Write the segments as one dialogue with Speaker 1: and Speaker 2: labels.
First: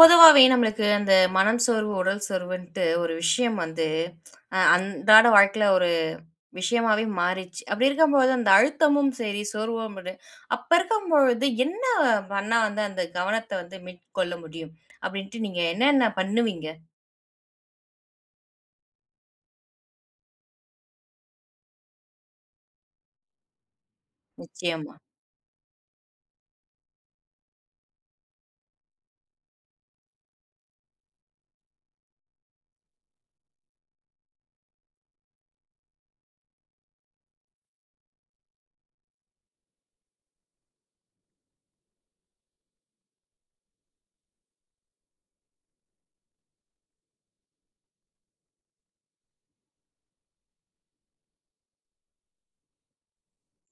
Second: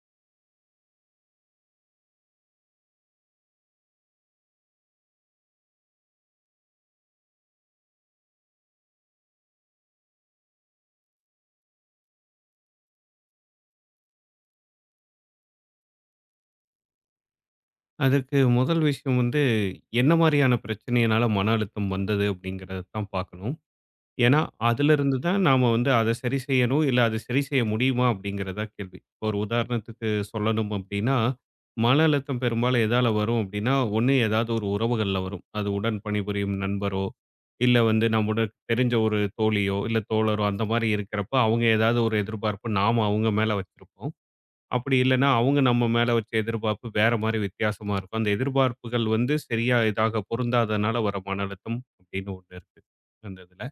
Speaker 1: பொதுவாவே நம்மளுக்கு அந்த மனம் சோர்வு, உடல் சோர்வுன்ட்டு ஒரு விஷயம் வந்து அன்றாட வாழ்க்கையில ஒரு விஷயமாவே மாறிச்சு. அப்படி இருக்கும்போது அந்த அழுத்தமும் சரி, சோர்வும் விட அப்ப இருக்கும்பொழுது என்ன பண்ணா வந்து அந்த கவனத்த வந்து மீட்கொள்ள முடியும்? அப்படின்ட்டு நீங்க என்னென்ன பண்ணுவீங்க?
Speaker 2: அதற்கு முதல் விஷயம் வந்து, என்ன மாரியான பிரச்சனையினால மன அழுத்தம் வந்தது அப்படிங்கிறத தான் பார்க்கணும். ஏன்னா,
Speaker 1: நிச்சயமா,
Speaker 2: அதிலிருந்து தான் நாம வந்து அத சரி செய்யணும். இல்ல அது சரி செய்ய முடியுமா அப்படிங்கிறது தான் கேள்வி. இப்போ ஒரு உதாரணத்துக்கு சொல்லணும் அப்படின்னா, மன அழுத்தம் பெரும்பாலும் எதால வரும் அப்படின்னா, ஒண்ணு ஏதாவது ஒரு உறவுகள்ல வரும். அது உடன் பணிபுரியும் நண்பரோ, இல்ல வந்து நம்முடன் தெரிஞ்ச ஒரு தோழியோ, இல்ல தோழரோ அந்த மாரி இருக்கிறப்ப, அவங்க ஏதாவது ஒரு எதிர்பார்ப்பு நாம அவங்க மேல வச்சிருப்போம். அப்படி இல்லைன்னா அவங்க நம்ம மேல வச்ச எதிர்பார்ப்பு வேற மாதிரி வித்தியாசமா இருக்கும். அந்த எதிர்பார்ப்புகள் வந்து சரியா இதாக பொருந்தாதனால வர மன அழுத்தம் அப்படின்னு ஒண்ணு இருக்கு. அந்த இதுல.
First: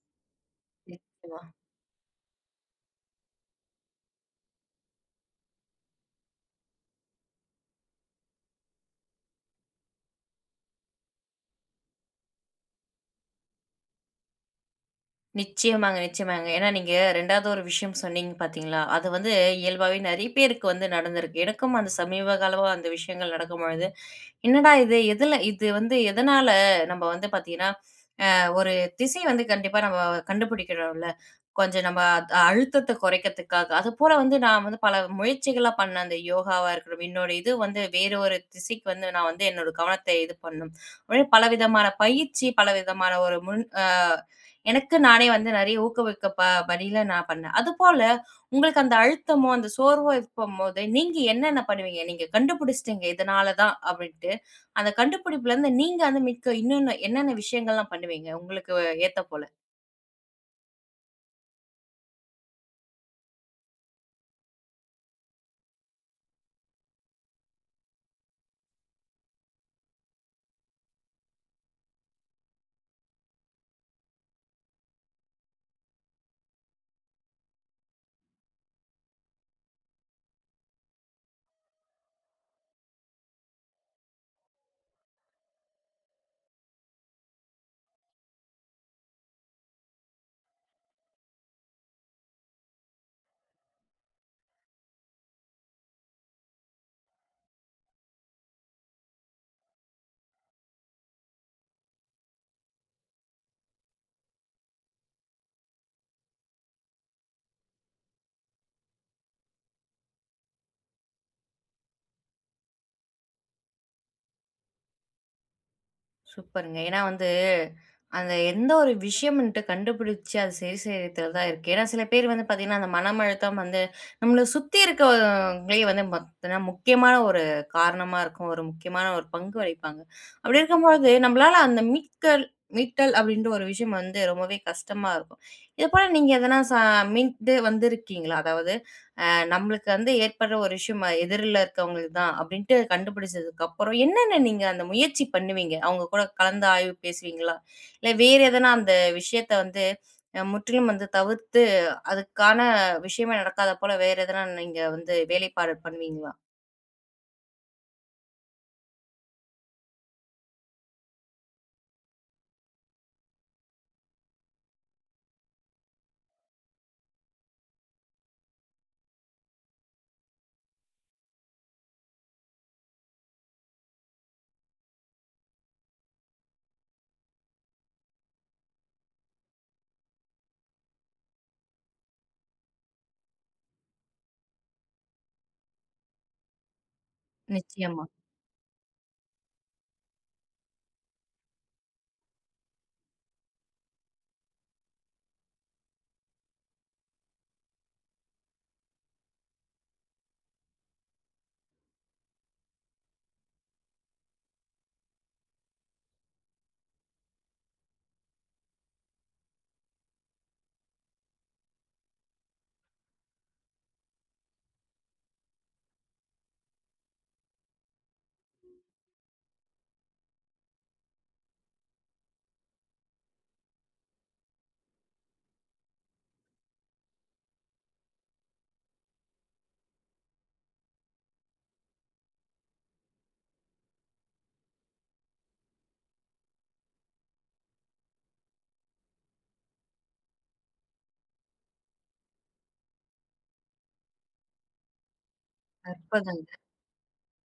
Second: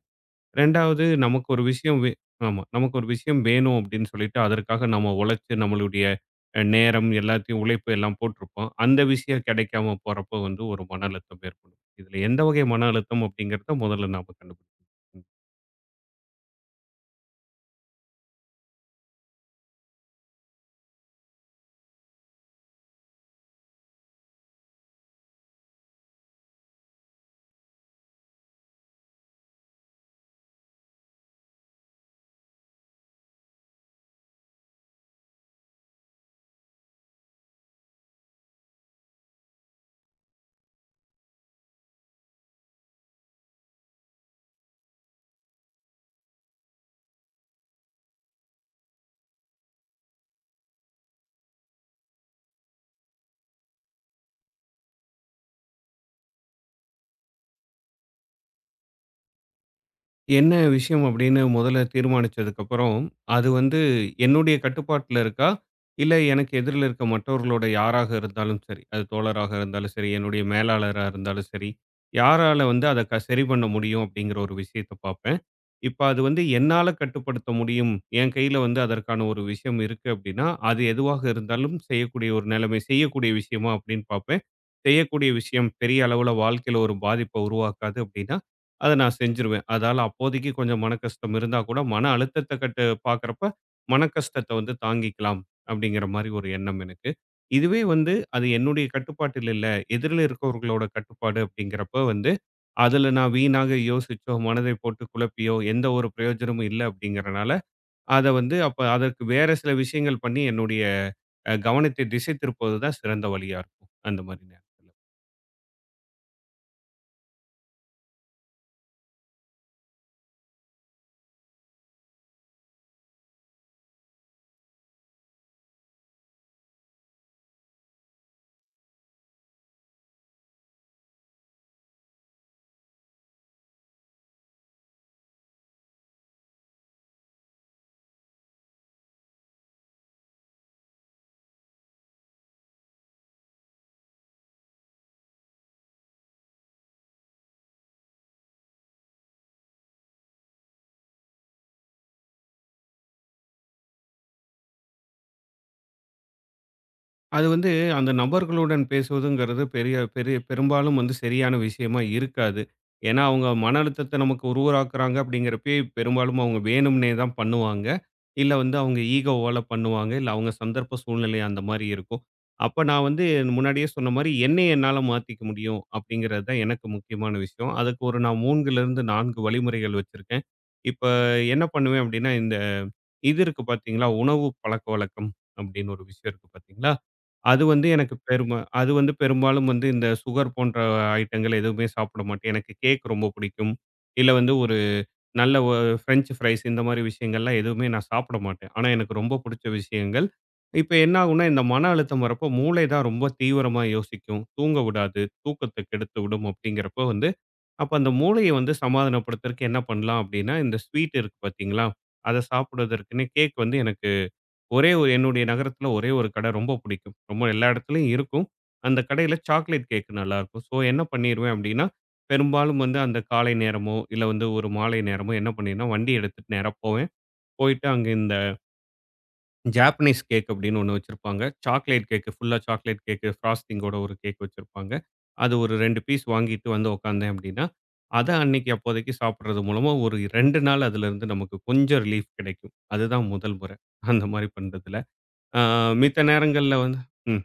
Speaker 2: 2வது
Speaker 1: நிச்சயமா.
Speaker 2: நமக்கு ஒரு விஷயம் ஆமா. நமக்கு ஒரு விஷயம் வேணும் அப்படின்னு சொல்லிட்டு அதற்காக நம்ம உழைச்சு நம்மளுடைய நேரம் எல்லாத்தையும் உழைப்பு எல்லாம் போட்டிருப்போம். அந்த விஷயம் கிடைக்காம போறப்போ வந்து ஒரு மன அழுத்தம் ஏற்படும். இதுல எந்த வகை மன அழுத்தம் அப்படிங்கிறத முதல்ல நாம கண்டுபிடிக்கணும்.
Speaker 1: நிச்சயமாங்க, நிச்சயமாங்க. ஏன்னா நீங்க 2வது ஒரு விஷயம் சொன்னீங்க பார்த்தீங்களா? அது வந்து இயல்பாவே நெறைய பேருக்கு வந்து நடந்திருக்கு. எனக்கும் அந்த சமீப காலமா அந்த விஷயங்கள் நடக்கும்பொழுது என்னடா இது? எதுல இது வந்து எதனால நம்ம வந்து பார்த்தீங்கன்னா, ஒரு திசை வந்து கண்டிப்பா நம்ம கண்டுபிடிக்கிறோம்ல. கொஞ்சம் நம்ம அழுத்தத்த குறைக்கிறதுக்காக. அதுபோல வந்து நான் வந்து பல முயற்சிகளா பண்ணேன். அந்த யோகாவா இருக்கட்டும், என்னோட இது வந்து வேற ஒரு திசைக்கு வந்து நான் வந்து என்னோட கவனத்த இது பண்ணும். உடனே பலவிதமான பயிற்சி, பலவிதமான ஒரு முன் எனக்கு நானே வந்து நெறைய ஊக்குவிக்க படியில நான் பண்ணேன். அதுபோல உங்களுக்கு அந்த அழுத்தமோ, அந்த சோர்வோ இருக்கும்போது, நீங்க என்னென்ன பண்ணுவீங்க? நீங்க கண்டுபிடிச்சிட்டீங்க இதனால தான் அப்டின்ட்டு. அந்த கண்டுபிடிப்புலருந்து நீங்க அந்த மிக்க இன்னொன்னு என்னென்ன விஷயங்கள்லாம் பண்ணுவீங்க? உங்களுக்கு ஏத்த போல?
Speaker 2: என்ன விஷயம் அப்படின்னு முதல்ல தீர்மானிச்சதுக்கப்புறம், அது வந்து என்னுடைய கட்டுப்பாட்டுல இருக்கா? இல்ல எனக்கு எதிர்ல இருக்க மற்றவர்களோட யாராக இருந்தாலும் சரி, அது தோழராக இருந்தாலும் சரி, என்னுடைய மேலாளரா இருந்தாலும் சரி, யாரால வந்து அத சரி பண்ண முடியும் அப்படிங்கிற ஒரு விஷயத்த பார்ப்பேன். இப்ப அது வந்து என்னால கட்டுப்படுத்த முடியும். என் கையில வந்து அதற்கான ஒரு விஷயம் இருக்கு அப்படின்னா, அது எதுவாக இருந்தாலும் செய்யக்கூடிய ஒரு நிலைமை, செய்யக்கூடிய விஷயமா அப்படின்னு பார்ப்பேன். செய்யக்கூடிய விஷயம் பெரிய அளவுல வாழ்க்கையில ஒரு பாதிப்ப உருவாக்காது அப்படின்னா அத நான் செஞ்சுருவேன். அதால அப்போதைக்கு கொஞ்சம் மனக்கஷ்டம் இருந்தா கூட, மன அழுத்தத்த கட்டு பார்க்கிறப்ப, மனக்கஷ்டத்த வந்து தாங்கிக்கலாம் அப்படிங்கிற மாரி ஒரு எண்ணம் எனக்கு. இதுவே வந்து அது என்னுடைய கட்டுப்பாட்டில் இல்ல. எதிரில இருக்கவர்களோட கட்டுப்பாடு அப்படிங்கிறப்ப வந்து, அதுல நான் வீணாக யோசிச்சோ, மனதை போட்டு குழப்பியோ, எந்த ஒரு பிரயோஜனமும் இல்ல அப்படிங்கிறனால, அத வந்து அப்ப அதற்கு வேற சில விஷயங்கள் பண்ணி என்னுடைய கவனத்தை திசை திருப்புவது தான் சிறந்த வழியா இருக்கும். அந்த மாரி நேரத்துல.
Speaker 1: சூப்பருங்க. ஏன்னா வந்து, அந்த எந்த ஒரு விஷயம்ன்ட்டு கண்டுபிடிச்சு அத சரி செய்றதுல தான் இருக்கு. ஏன்னா சில பேர் வந்து பார்த்தீங்கன்னா, அந்த மனம் அழுத்தம் வந்து நம்மள சுத்தி இருக்கவங்களே வந்து பார்த்தீங்கன்னா, முக்கியமான ஒரு காரணமா இருக்கும். ஒரு முக்கியமான ஒரு பங்கு வகிப்பாங்க. அப்படி இருக்கும்பொழுது, நம்மளால அந்த மீட்டல் அப்படின்ற ஒரு விஷயம் வந்து ரொம்பவே கஷ்டமா இருக்கும். இது போல நீங்க எதனா மீண்டு வந்திருக்கீங்களா? அதாவது அ நம்மளுக்கு வந்து ஏற்படுற ஒரு விஷயம் எதிரில இருக்கவங்களுக்கு தான் அப்படின்ட்டு கண்டுபிடிச்சதுக்கு அப்புறம் என்னென்ன நீங்க அந்த முயற்சி பண்ணுவீங்க? அவங்க கூட கலந்து ஆய்வு பேசுவீங்களா? இல்ல வேற எதனா அந்த விஷயத்த வந்து முற்றிலும் வந்து தவிர்த்து அதுக்கான விஷயமே நடக்காத போல வேற எதனா நீங்க வந்து வேலைப்பாடு பண்ணுவீங்களா?
Speaker 2: அது வந்து அந்த நபர்களுடன் பேசுவதுங்கிறது பெரிய பெரிய பெரும்பாலும் வந்து சரியான விஷயமா இருக்காது. ஏன்னா, அவங்க மன அழுத்தத்த நமக்கு உருவாக்குறாங்க அப்படிங்கிறப்பயே பெரும்பாலும் அவங்க வேணும்னே தான் பண்ணுவாங்க. இல்ல வந்து அவங்க ஈகோவால பண்ணுவாங்க. இல்ல அவங்க சந்தர்ப்ப சூழ்நிலை அந்த மாரி இருக்கும். அப்ப நான் வந்து முன்னாடியே சொன்ன மாரி என்னைய என்னால மாத்திக்க முடியும் அப்படிங்கிறது தான் எனக்கு முக்கியமான விஷயம். அதுக்கு ஒரு நான் 3லிருந்து 4 வழிமுறைகள் வச்சிருக்கேன். இப்ப என்ன பண்ணுவேன் அப்படின்னா, இந்த இது இருக்கு பார்த்தீங்களா, உணவு பழக்கவழக்கம் அப்படின்னு ஒரு விஷயம் இருக்கு பார்த்தீங்களா? அது வந்து
Speaker 1: நிச்சயமா.
Speaker 2: எனக்கு அது வந்து பெரும்பாலும் வந்து இந்த சுகர் போன்ற ஐட்டங்கள் எதுவுமே சாப்பிட மாட்டேன். எனக்கு கேக் ரொம்ப பிடிக்கும். இல்ல வந்து ஒரு நல்ல ஃப்ரெஞ்ச் ஃப்ரைஸ் இந்த மாரி விஷயங்கள்லாம் எதுவுமே நான் சாப்பிட மாட்டேன். ஆனா எனக்கு ரொம்ப பிடிச்ச விஷயங்கள். இப்ப என்ன ஆகும்னா, இந்த மன அழுத்தம் வரப்போ மூளை தான் ரொம்ப தீவிரமா யோசிக்கும். தூங்க விடாது. தூக்கத்த கெடுத்து விடும் அப்படிங்கிறப்போ வந்து, அப்ப அந்த மூளைய வந்து சமாதானப்படுத்துறதுக்கு என்ன பண்ணலாம் அப்படின்னா, இந்த ஸ்வீட் இருக்கு பார்த்தீங்களா? அத சாப்பிடுவதற்குன்னே கேக் வந்து எனக்கு ஒரே ஒரு என்னுடைய நகரத்துல ஒரே ஒரு கடை ரொம்ப பிடிக்கும். ரொம்ப எல்லா இடத்துலயும் இருக்கும். அந்த கடையில சாக்லேட் கேக் நல்லாருக்கும். ஸோ என்ன பண்ணிருவேன் அப்டின்னா, பெரும்பாலும் வந்து அந்த காலை நேரமோ, இல்ல வந்து ஒரு மாலை நேரமோ என்ன பண்ணிருவேன்னா, வண்டி எடுத்துட்டு நேரா போவேன். போயிட்டு அங்க இந்த ஜாப்பனீஸ் கேக் அப்டின்னு ஒண்ணு வச்சிருப்பாங்க. சாக்லேட் கேக் ஃபுல்லா சாக்லேட் கேக் ஃப்ராஸ்டிங்கோட ஒரு கேக் வச்சிருப்பாங்க. அது ஒரு 2 பீஸ் வாங்கிட்டு வந்து உட்காந்தேன் அப்டின்னா, அத அன்னைக்கு அப்போதைக்கு சாப்பிடுறது மூலமா ஒரு 2 நாள் அதுலருந்து நமக்கு கொஞ்சம் ரிலீஃப் கிடைக்கும். அதுதான் முதல் முறை. அந்த மாரி பண்றதுல. ஆ மித்த
Speaker 1: அற்புதங்க.
Speaker 2: நேரங்கள்ல வந்து ம்.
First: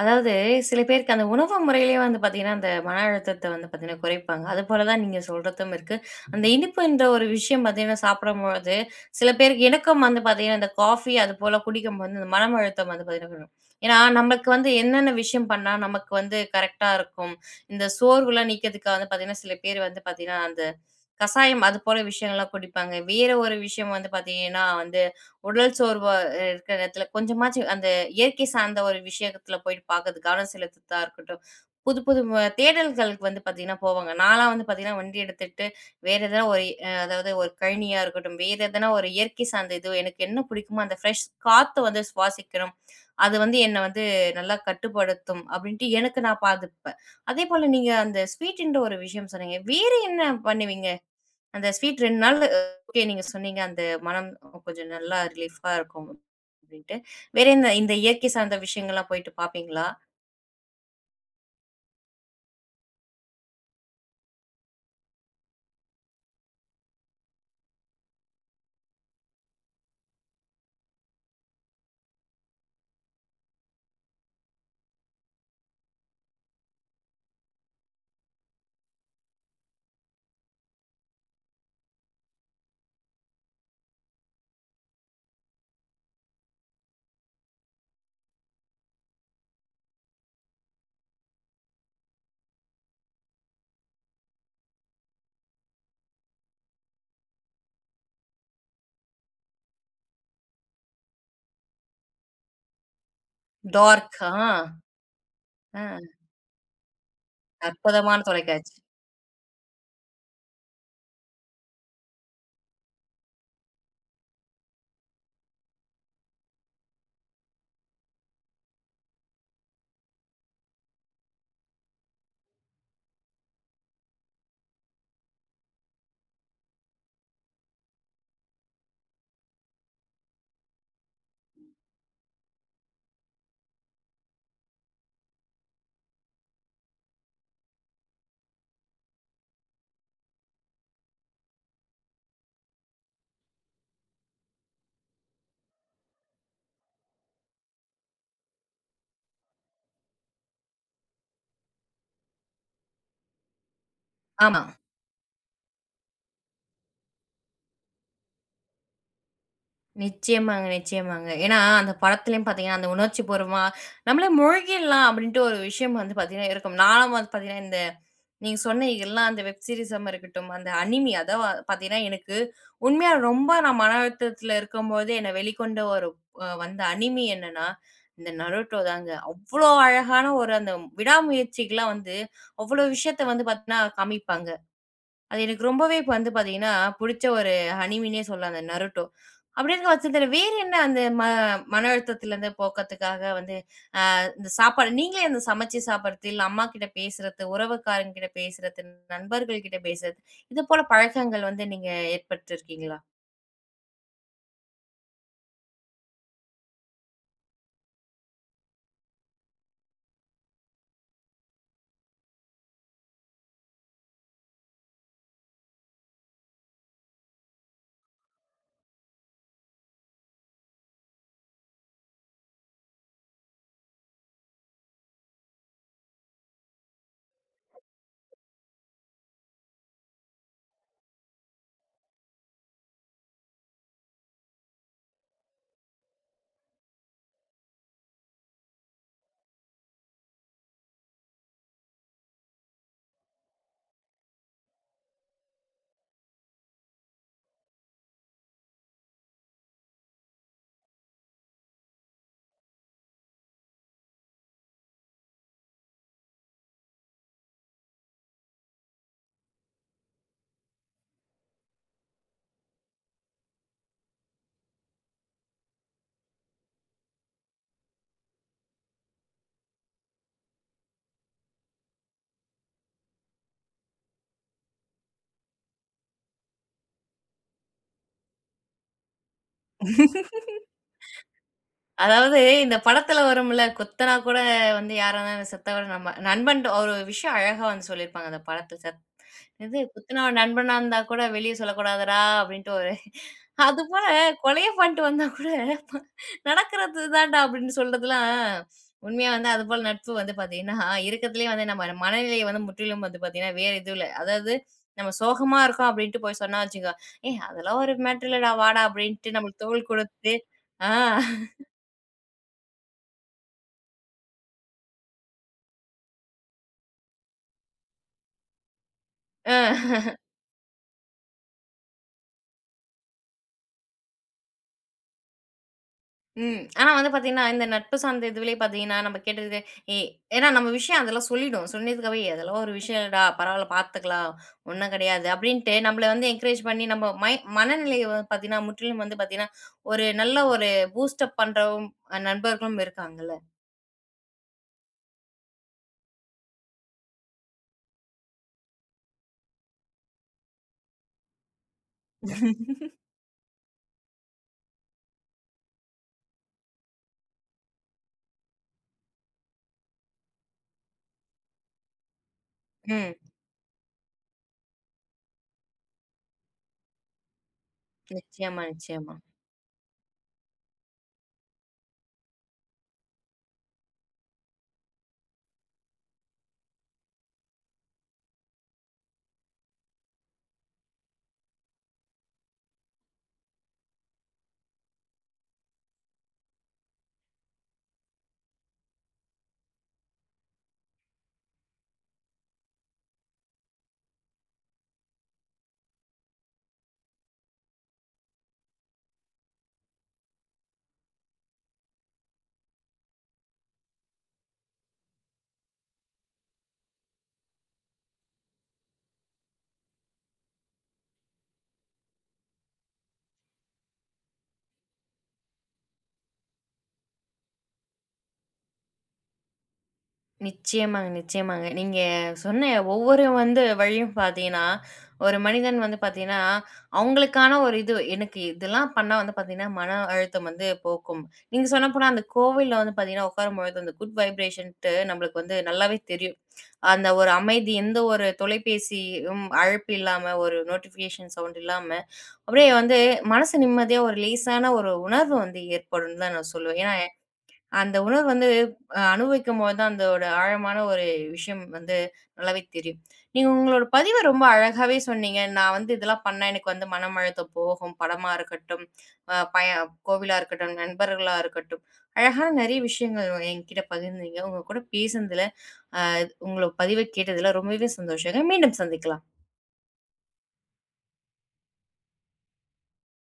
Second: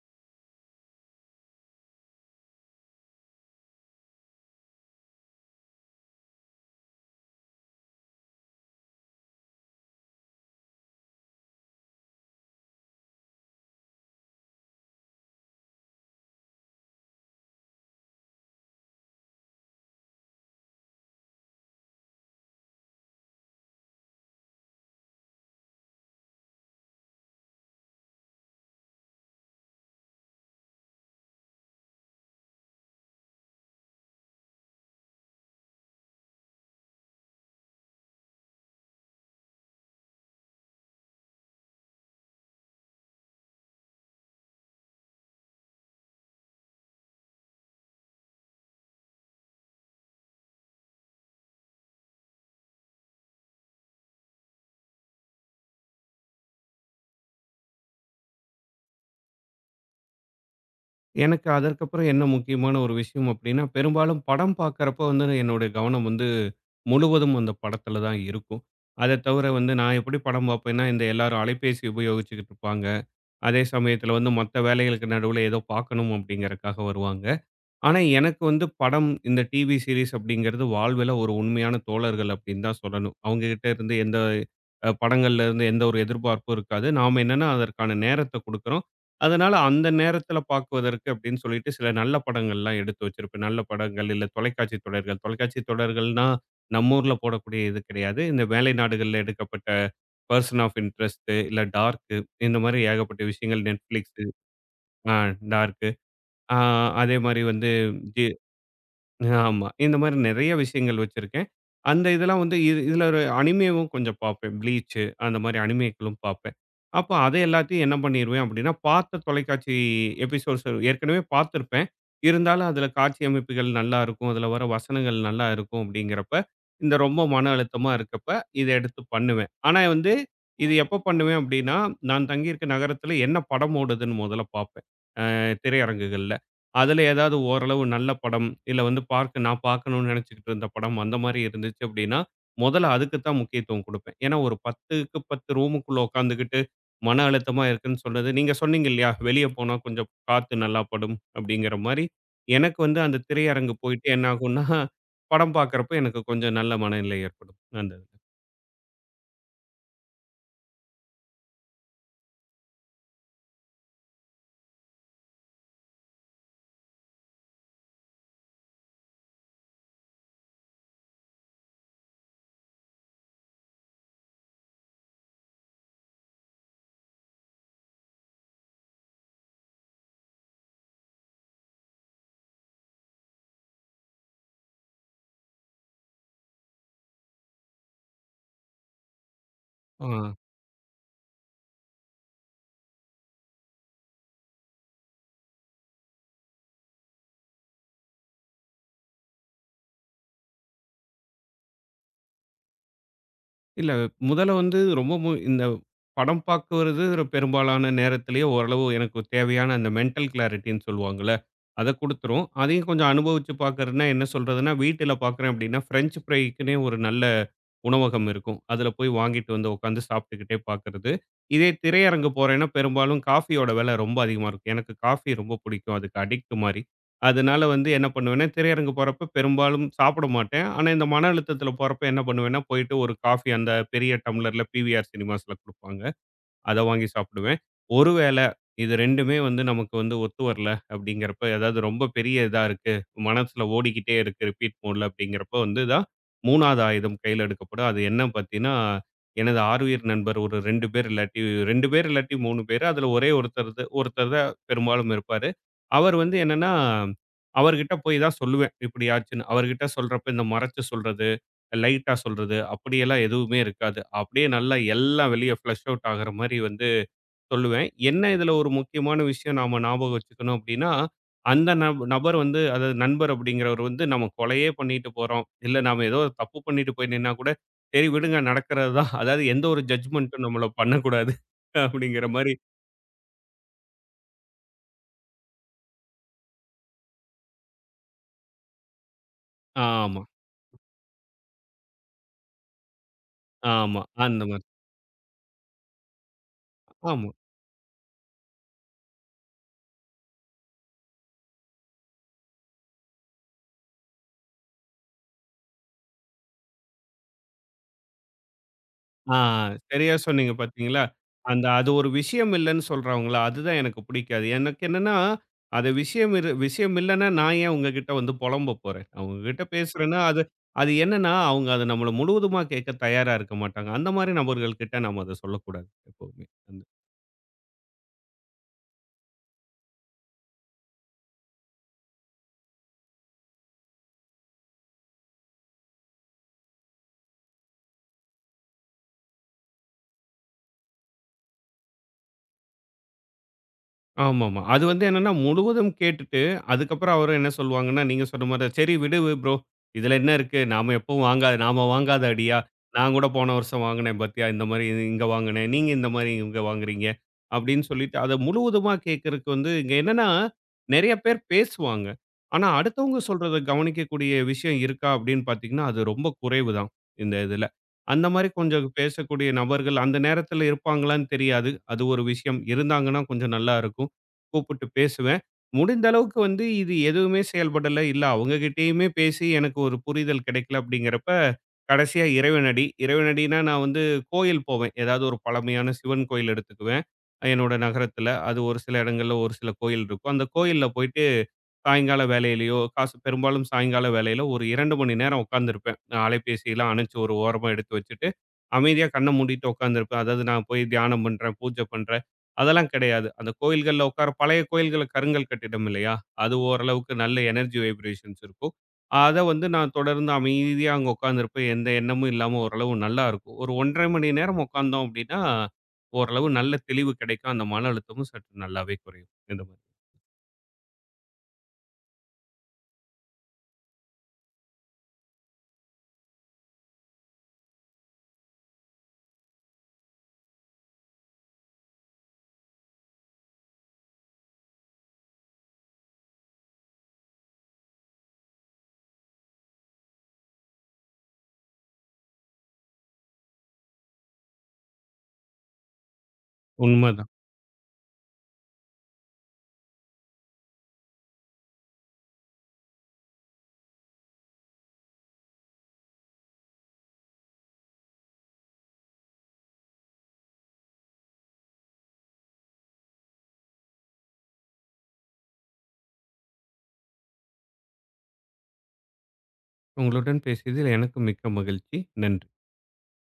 Speaker 1: அதாவது சில பேருக்கு அந்த உணவு முறையிலேயே வந்து பார்த்தீங்கன்னா, அந்த மன அழுத்தத்த வந்து பார்த்தீங்கன்னா குறைப்பாங்க. அதுபோல தான் நீங்க சொல்றதும் இருக்கு. அந்த இனிப்புன்ற ஒரு விஷயம் பார்த்தீங்கன்னா சாப்பிடும்பொழுது, சில பேருக்கு எனக்கும் வந்து பார்த்தீங்கன்னா, இந்த காஃபி அதுபோல குடிக்கும்போது இந்த மனம் அழுத்தம் வந்து பார்த்தீங்கன்னா வரும். ஏன்னா நமக்கு வந்து என்னென்ன விஷயம் பண்ணா நமக்கு வந்து கரெக்ட்டா இருக்கும். இந்த சோர்வுலாம் நீக்கிறதுக்காக வந்து பார்த்தீங்கன்னா, சில பேர் வந்து பார்த்தீங்கன்னா, அந்த கசாயம் அதுபோல விஷயங்கள்லாம் குடிப்பாங்க. வேற ஒரு விஷயம் வந்து பார்த்தீங்கன்னா வந்து, உடல் சோர்வா இருக்கிற இடத்துல கொஞ்சமாச்சும் அந்த இயற்கை சார்ந்த ஒரு விஷயத்துல போயிட்டு பார்க்கறது கவனம் செலுத்துறதா இருக்கட்டும். புது புது தேடல்களுக்கு வந்து பார்த்தீங்கன்னா போவாங்க. நான்லாம் வந்து பார்த்தீங்கன்னா வண்டி எடுத்துட்டு வேற எதனா ஒரு அதாவது ஒரு கழனியா இருக்கட்டும், வேற எதனா ஒரு இயற்கை சார்ந்த இது எனக்கு என்ன பிடிக்குமோ அந்த ஃப்ரெஷ் காத்த வந்து சுவாசிக்கணும். அது வந்து என்ன வந்து நல்லா கட்டுப்படுத்தும் அப்டின்ட்டு எனக்கு நான் பாத்துப்பேன். அதேபோல நீங்க அந்த ஸ்வீட்ன்ற ஒரு விஷயம் சொன்னீங்க. வேற என்ன பண்ணுவீங்க? அந்த ஸ்வீட் 2 நாள் ஓகே நீங்க சொன்னீங்க அந்த மனம் கொஞ்சம் நல்லா ரிலீஃபா இருக்கும் அப்படின்ட்டு. வேற இந்த இந்த இயற்கை சார்ந்த விஷயங்கள்லாம் போயிட்டு பார்ப்பீங்களா?
Speaker 2: எனக்கு அதற்கப்புறம் என்ன முக்கியமான ஒரு விஷயம் அப்டின்னா, பெரும்பாலும் படம் பார்க்கறப்ப வந்து என்னுடைய கவனம் வந்து முழுவதும் அந்த படத்துல தான் இருக்கும். அத தவிர வந்து நான் எப்படி படம் பார்ப்பேன்னா, இந்த எல்லாரும் அலைபேசி உபயோகிச்சுக்கிட்டு இருப்பாங்க. அதே சமயத்துல வந்து மத்த வேலைகளுக்கு நடுவுல ஏதோ பார்க்கணும் அப்டிங்கறக்காக வருவாங்க. ஆனா, எனக்கு வந்து படம், இந்த டிவி சீரிஸ் அப்படிங்கிறது வாழ்வில ஒரு உண்மையான தோழர்கள் அப்படின்னு தான் சொல்லணும். அவங்ககிட்ட இருந்து எந்த படங்கள்ல இருந்து எந்த ஒரு எதிர்பார்ப்பும் இருக்காது. நாம என்னன்னா அதற்கான நேரத்த குடுக்குறோம். அதனால அந்த நேரத்தில பார்க்குவதற்கு அப்படின்னு சொல்லிட்டு சில நல்ல படங்கள்லாம் எடுத்து வச்சிருப்பேன். நல்ல படங்கள் இல்ல தொலைக்காட்சி தொடர்கள். தொலைக்காட்சி தொடர்கள்னா நம்ம ஊர்ல போடக்கூடிய இது கிடையாது. இந்த மேலை நாடுகள்ல எடுக்கப்பட்ட பர்சன் ஆஃப் இன்ட்ரெஸ்ட் இல்ல டார்க் இந்த மாரி ஏகப்பட்ட விஷயங்கள் Netflix,
Speaker 1: டார்க். ஆ.
Speaker 2: ஆ டார்க்.
Speaker 1: அ
Speaker 2: ஆ அதே மாரி வந்து
Speaker 1: அற்புதமான தொலைக்காட்சி.
Speaker 2: ஆமா. இந்த மாரி நெறைய விஷயங்கள் வச்சிருக்கேன். அந்த இதெல்லாம் வந்து இது இதுல ஒரு அனிமேவும் கொஞ்சம் பார்ப்பேன். ப்ளீச்சு அந்த மாரி அனிமேக்களும் பார்ப்பேன். அப்ப அத எல்லாத்தையும் என்ன பண்ணிருவேன் அப்டின்னா, பார்த்த தொலைக்காட்சி எபிசோட்ஸ் ஏற்கனவே பார்த்துருப்பேன். இருந்தாலும் அதுல காட்சி அமைப்புகள் நல்லா இருக்கும். அதுல வர வசனங்கள் நல்லா இருக்கும் அப்டிங்கிறப்ப, இந்த ரொம்ப மன அழுத்தமா இருக்கப்ப இத எடுத்து பண்ணுவேன். ஆனா வந்து இது எப்ப பண்ணுவேன் அப்டின்னா, நான் தங்கியிருக்க நகரத்துல என்ன படம் ஓடுதுன்னு மொதல்ல பார்ப்பேன். திரையரங்குகள்ல. அதுல ஏதாவது ஓரளவு நல்ல படம், இல்ல வந்து பார்க்க நான் பார்க்கணும்னு நெனச்சுக்கிட்டு இருந்த படம், அந்த மாரி இருந்துச்சு அப்டின்னா, மொதல்ல அதுக்கு தான் முக்கியத்துவம் குடுப்பேன். ஏன்னா, ஒரு 10க்கு 10 ரூமுக்குள்ள உட்காந்துக்கிட்டு மன அழுத்தமா இருக்குன்னு சொன்னது நீங்க சொன்னீங்க இல்லையா? வெளிய போனா கொஞ்சம் காத்து நல்லா படும் அப்டிங்கிற மாரி, எனக்கு வந்து அந்த திரையரங்கு போயிட்டு என்ன
Speaker 1: ஆமா.
Speaker 2: ஆகும்னா, படம் பார்க்கறப்ப எனக்கு கொஞ்சம் நல்ல மனநிலை ஏற்படும். அந்த இதுல.
Speaker 1: நிச்சயமாங்க, நிச்சயமாங்க. ஏன்னா, அந்த படத்துலயும் பார்த்தீங்கன்னா, அந்த உணர்ச்சி பூர்வமா நம்மளே மூழ்கிடலாம் அப்படின்ட்டு ஒரு விஷயம் வந்து பார்த்தீங்கன்னா இருக்கும். நானும் வந்து பார்த்தீங்கன்னா, இந்த நீங்க சொன்ன எல்லா அந்த வெப் சீரிஸாவும் இருக்கட்டும், அந்த அனிமி அதான் பார்த்தீங்கன்னா, எனக்கு உண்மையா ரொம்ப நான் மன அழுத்தத்தில இருக்கும்போது என்ன வெளிக்கொண்ட ஒரு வந்த அனிமி என்னன்னா, இந்த நருட்டோ தாங்க. அவ்ளோ அழகான ஒரு அந்த விடாமுயற்சிக்குலாம் வந்து, அவ்ளோ விஷயத்த வந்து பார்த்தீங்கன்னா, காமிப்பாங்க. அது எனக்கு ரொம்பவே இப்ப வந்து பாத்தீங்கன்னா, புடிச்ச ஒரு அனிமின்னே சொல்லலாம் அந்த நருட்டோ. அப்படி இருக்க
Speaker 2: ஆ.
Speaker 1: பட்சத்துல வேற என்ன அந்த மன அழுத்தத்திலருந்து போக்கத்துக்காக வந்து இந்த சாப்பாடு நீங்களே அந்த சமைச்சு சாப்பிடுறது, இல்ல அம்மா கிட்ட பேசுறது, உறவுக்காரங்க கிட்ட பேசுறது, நண்பர்கள் கிட்ட பேசுறது, இது போல பழக்கங்கள் வந்து நீங்க ஏற்பட்டிருக்கீங்களா?
Speaker 2: இல்ல. முதல்ல வந்து ரொம்ப இந்த படம் பாக்குறது பெரும்பாலான நேரத்திலேயே ஓரளவு எனக்கு தேவையான அந்த மென்டல் கிளாரிட்டின்னு சொல்லுவாங்கல்ல, அத குடுத்துரும். அதையும் கொஞ்சம் அனுபவிச்சு பாக்குறதுன்னா என்ன சொல்றதுன்னா, வீட்டில பாக்குறேன் அப்டின்னா பிரெஞ்ச் ஃப்ரைக்குன்னே ஒரு நல்ல உணவகம் இருக்கும். அதுல போய் வாங்கிட்டு வந்து உட்காந்து சாப்பிட்டுக்கிட்டே பாக்குறது. இதே திரையரங்கு போறேன்னா பெரும்பாலும் காஃபியோட விலை ரொம்ப அதிகமா இருக்கும். எனக்கு காஃபி ரொம்ப பிடிக்கும். அதுக்கு அடிக்ட் மாரி. அதனால வந்து என்ன பண்ணுவேன்னா, திரையரங்கு போறப்ப பெரும்பாலும் சாப்பிட மாட்டேன். ஆனா, இந்த மன அழுத்தத்தில போறப்ப என்ன பண்ணுவேன்னா, போயிட்டு ஒரு காஃபி அந்த பெரிய டம்ளர்ல பிவிஆர் சினிமாஸ்ல குடுப்பாங்க. அத வாங்கி சாப்பிடுவேன். ஒருவேள இது 2மே வந்து நமக்கு வந்து ஒத்து வரல அப்படிங்கிறப்ப, ஏதாவது ரொம்ப பெரிய இதா இருக்கு, மனசுல ஓடிக்கிட்டே இருக்கு ரிப்பீட் மோட்ல அப்படிங்கிறப்ப வந்து தான் 3வது ஆயுதம் கையில எடுக்கப்படும். அது என்ன பார்த்தீங்கன்னா, எனது ஆருயிர் நண்பர் ஒரு 2 பேர் இல்லாட்டி 2 பேர் இல்லாட்டி 3 பேரு. அதில ஒரே ஒருத்தர் ஒருத்தர் தான் பெரும்பாலும் இருப்பாரு. அவர் வந்து என்னன்னா, அவர்கிட்ட போய் தான் சொல்லுவேன் இப்படி ஆச்சுன்னு. அவர்கிட்ட சொல்றப்ப இந்த மறைச்சு சொல்றது, லைட்டா சொல்றது அப்படியெல்லாம் எதுவுமே இருக்காது. அப்படியே நல்லா எல்லாம் வெளிய ஃப்ளஷ் அவுட் ஆகுற மாரி வந்து சொல்லுவேன். என்ன இதுல ஒரு முக்கியமான விஷயம் நாம ஞாபகம் வச்சுக்கணும் அப்படின்னா, அந்த நபர் வந்து அதாவது நண்பர் அப்படிங்கிறவர் வந்து நம்ம கொலையே பண்ணிட்டு போறோம். இல்ல நாம ஏதோ ஒரு தப்பு பண்ணிட்டு போய் நின்னா கூட, சரி விடுங்க நடக்கிறது தான். அதாவது எந்த ஒரு ஜட்ஜ்மென்ட்டும் நம்மள பண்ணக்கூடாது அப்படிங்கிற
Speaker 1: அதாவது
Speaker 2: மாரி.
Speaker 1: இந்த படத்துல வரும்ல, "கொத்தனா கூட வந்து யாரா இருந்தாலும் செத்தா கூட நம்ம" நண்பன்ட்ட ஒரு விஷயம் அழகா வந்து சொல்லியிருப்பாங்க அந்த படத்துல. இது
Speaker 2: ஆமா,
Speaker 1: "குத்துனவன் நண்பனா இருந்தா கூட வெளிய சொல்லக்கூடாதுடா" அப்படின்ட்டு ஒரு
Speaker 2: ஆமா.
Speaker 1: அதுபோல
Speaker 2: அந்த மாரி.
Speaker 1: கொலைய பண்ணிட்டு வந்தா கூட ப நடக்கிறது
Speaker 2: ஆமா.
Speaker 1: தான்டா அப்படின்னு சொல்றதெல்லாம் உண்மையா வந்து அதுபோல நட்பு வந்து பார்த்தீங்கன்னா, இருக்கத்துலயே வந்து நம்ம மனநிலைய வந்து முற்றிலும் வந்து பார்த்தீங்கன்னா, வேற இதுல அதாவது நம்ம சோகமா இருக்கோம் அப்படின்ட்டு போய் சொன்னா வச்சுக்கோ, "ஏய் அதெல்லாம் ஒரு மேட்டர் இல்லடா வாடா" அப்படின்ட்டு
Speaker 2: ஆ,
Speaker 1: நம்மளுக்கு தோள்
Speaker 2: சரியா
Speaker 1: கொடுத்து
Speaker 2: சொன்னீங்க
Speaker 1: ஆ.
Speaker 2: பார்த்தீங்களா? அந்த அது ஒரு விஷயம் இல்லன்னு சொல்றாங்கல்ல, அதுதான் எனக்கு பிடிக்காது. எனக்கு என்னன்னா, அது விஷயம் இரு விஷயம் இல்லன்னா, நான் ஏன் உங்க கிட்ட வந்து புலம்ப போறேன்? அவங்க கிட்ட
Speaker 1: அ.
Speaker 2: பேசுறேன்னா, அது அது என்னன்னா, அவங்க அத நம்மள முழுவதுமா கேட்க தயாரா இருக்க மாட்டாங்க. அந்த மாரி நபர்கள்கிட்ட நாம அத சொல்லக்கூடாது எப்பவுமே.
Speaker 1: ம். ஆனா வந்து பார்த்தீங்கன்னா, இந்த நட்பு சார்ந்த இதுவிலேயே பார்த்தீங்கன்னா, நம்ம கேட்டது ஏ ஏன்னா நம்ம விஷயம் அதெல்லாம் சொல்லிடும். சொன்னதுக்காகவே "அதெல்லாம் ஒரு விஷயம் இல்லடா, பரவால்ல பார்த்துக்கலாம். ஒண்ணும் கிடையாது" அப்படின்ட்டு நம்மள வந்து என்கரேஜ் பண்ணி நம்ம மனநிலைய வந்து பார்த்தீங்கன்னா, முற்றிலும் வந்து பார்த்தீங்கன்னா, ஒரு நல்ல ஒரு பூஸ்ட் அப் பண்றவும் நண்பர்களும் இருக்காங்கல்ல.
Speaker 2: ஆமாமா. அது வந்து என்னன்னா முழுவதும் கேட்டுட்டு, அதுக்கப்புறம் அவரும் என்ன சொல்லுவாங்கன்னா, நீங்க சொன்ன மாரி தான், "சரி விடு ப்ரோ. இதுல என்ன இருக்கு? நாம வாங்காத அடியா? நான் கூட போன வருஷம் வாங்குனேன் பாத்தியா? இந்த மாரி இங்க வாங்குனேன். நீங்க இந்த மாரி இங்க வாங்குறீங்க." அப்படின்னு சொல்லிட்டு அத முழுவதுமா கேட்கறக்கு வந்து இங்க என்னன்னா, நெறைய பேர் பேசுவாங்க. ஆனா
Speaker 1: ம்.
Speaker 2: அடுத்தவங்க சொல்றத கவனிக்கக்கூடிய விஷயம் இருக்கா அப்படின்னு பாத்தீங்கன்னா, அது ரொம்ப குறைவு தான் இந்த இதுல. அந்த மாரி
Speaker 1: நிச்சயமா,
Speaker 2: கொஞ்சம்
Speaker 1: நிச்சயமா.
Speaker 2: பேசக்கூடிய நபர்கள் அந்த நேரத்துல இருப்பாங்களான்னு தெரியாது. அது ஒரு விஷயம். இருந்தாங்கன்னா கொஞ்சம் நல்லா இருக்கும். கூப்பிட்டு பேசுவேன். முடிந்த அளவுக்கு வந்து இது எதுவுமே செயல்படல. இல்ல அவங்க கிட்டயுமே பேசி எனக்கு ஒரு புரிதல் கிடைக்கல அப்படிங்கிறப்ப, கடைசியா இறைவனடி. இறைவனடின்னா நான் வந்து கோயில் போவேன். ஏதாவது ஒரு பழமையான சிவன் கோயில் எடுத்துக்குவேன். என்னோட நகரத்தில. அது ஒரு சில இடங்கள்ல ஒரு சில கோயில் இருக்கும். அந்த கோயில்ல போயிட்டு சாயங்கால வேலையிலயோ, காசு பெரும்பாலும் சாயங்கால வேலையில ஒரு 2 மணி நேரம் உட்கார்ந்திருப்பேன். நான் அலைபேசியெல்லாம் அணைச்சு ஒரு ஓரமா எடுத்து வச்சுட்டு, அமைதியா கண்ண மூடிட்டு உட்கார்ந்திருப்பேன். அதாவது நான் போய் தியானம் பண்றேன், பூஜை பண்றேன், அதெல்லாம் கிடையாது. அந்த கோயில்கள்ல உட்கார பழைய கோயில்கள்ல கருங்கல் கட்டிடம் இல்லையா? அது ஓரளவுக்கு நல்ல எனர்ஜி வைப்ரேஷன்ஸ் இருக்கும். அத வந்து நான் தொடர்ந்து அமைதியா அங்க உட்கார்ந்திருப்பேன். எந்த எண்ணமும் இல்லாம ஓரளவு நல்லா இருக்கும். ஒரு 1½ மணி நேரம் உட்கார்ந்தோம் அப்படின்னா, ஓரளவு நல்ல தெளிவு கிடைக்கும். அந்த மன அழுத்தமும் சற்று நல்லாவே குறையும். இந்த மாதிரி.
Speaker 1: நிச்சயமாங்க, நிச்சயமாங்க. நீங்க சொன்ன ஒவ்வொரு வந்து வழியும் பார்த்தீங்கன்னா, ஒரு மனிதன் வந்து பார்த்தீங்கன்னா, அவங்களுக்கான ஒரு இது எனக்கு இதெல்லாம் பண்ணா வந்து பார்த்தீங்கன்னா, மன அழுத்தம் வந்து போக்கும். நீங்க சொல்லப்போனா அந்த கோவில்ல வந்து பார்த்தீங்கன்னா, உட்காரும்பொழுது அந்த குட் வைப்ரேஷன்ட்டு நம்மளுக்கு வந்து நல்லாவே தெரியும். அந்த ஒரு அமைதி எந்த ஒரு தொலைபேசியும் அழைப்பு இல்லாம, ஒரு நோட்டிஃபிகேஷன் சவுண்ட் இல்லாம, அப்படியே வந்து மனசு நிம்மதியா ஒரு லேசான ஒரு உணர்வு வந்து ஏற்படும்னு தான் நான் சொல்லுவேன். ஏன்னா
Speaker 2: உண்ம
Speaker 1: அந்த உணர்வு வந்து அனுபவிக்கும்போது தான் அதோட ஆழமான ஒரு விஷயம் வந்து நல்லாவே தெரியும். நீங்க உங்களோட பதிவ ரொம்ப அழகாவே சொன்னீங்க. நான் வந்து இதெல்லாம் பண்ணா எனக்கு வந்து மனம் அழுத்தம் போகும். படமா இருக்கட்டும், அ பய கோவிலா இருக்கட்டும், நண்பர்களா இருக்கட்டும். அழகான நிறைய விஷயங்கள் என்கிட்ட பகிர்ந்தீங்க. உங்க கூட பேசுனதுல, அ உங்களோட பதிவ கேட்டதுல ரொம்பவே சந்தோஷங்க. மீண்டும் சந்திக்கலாம்.
Speaker 2: உங்களுடன் பேசியதில் எனக்கு மிக்க மகிழ்ச்சி. நன்றி.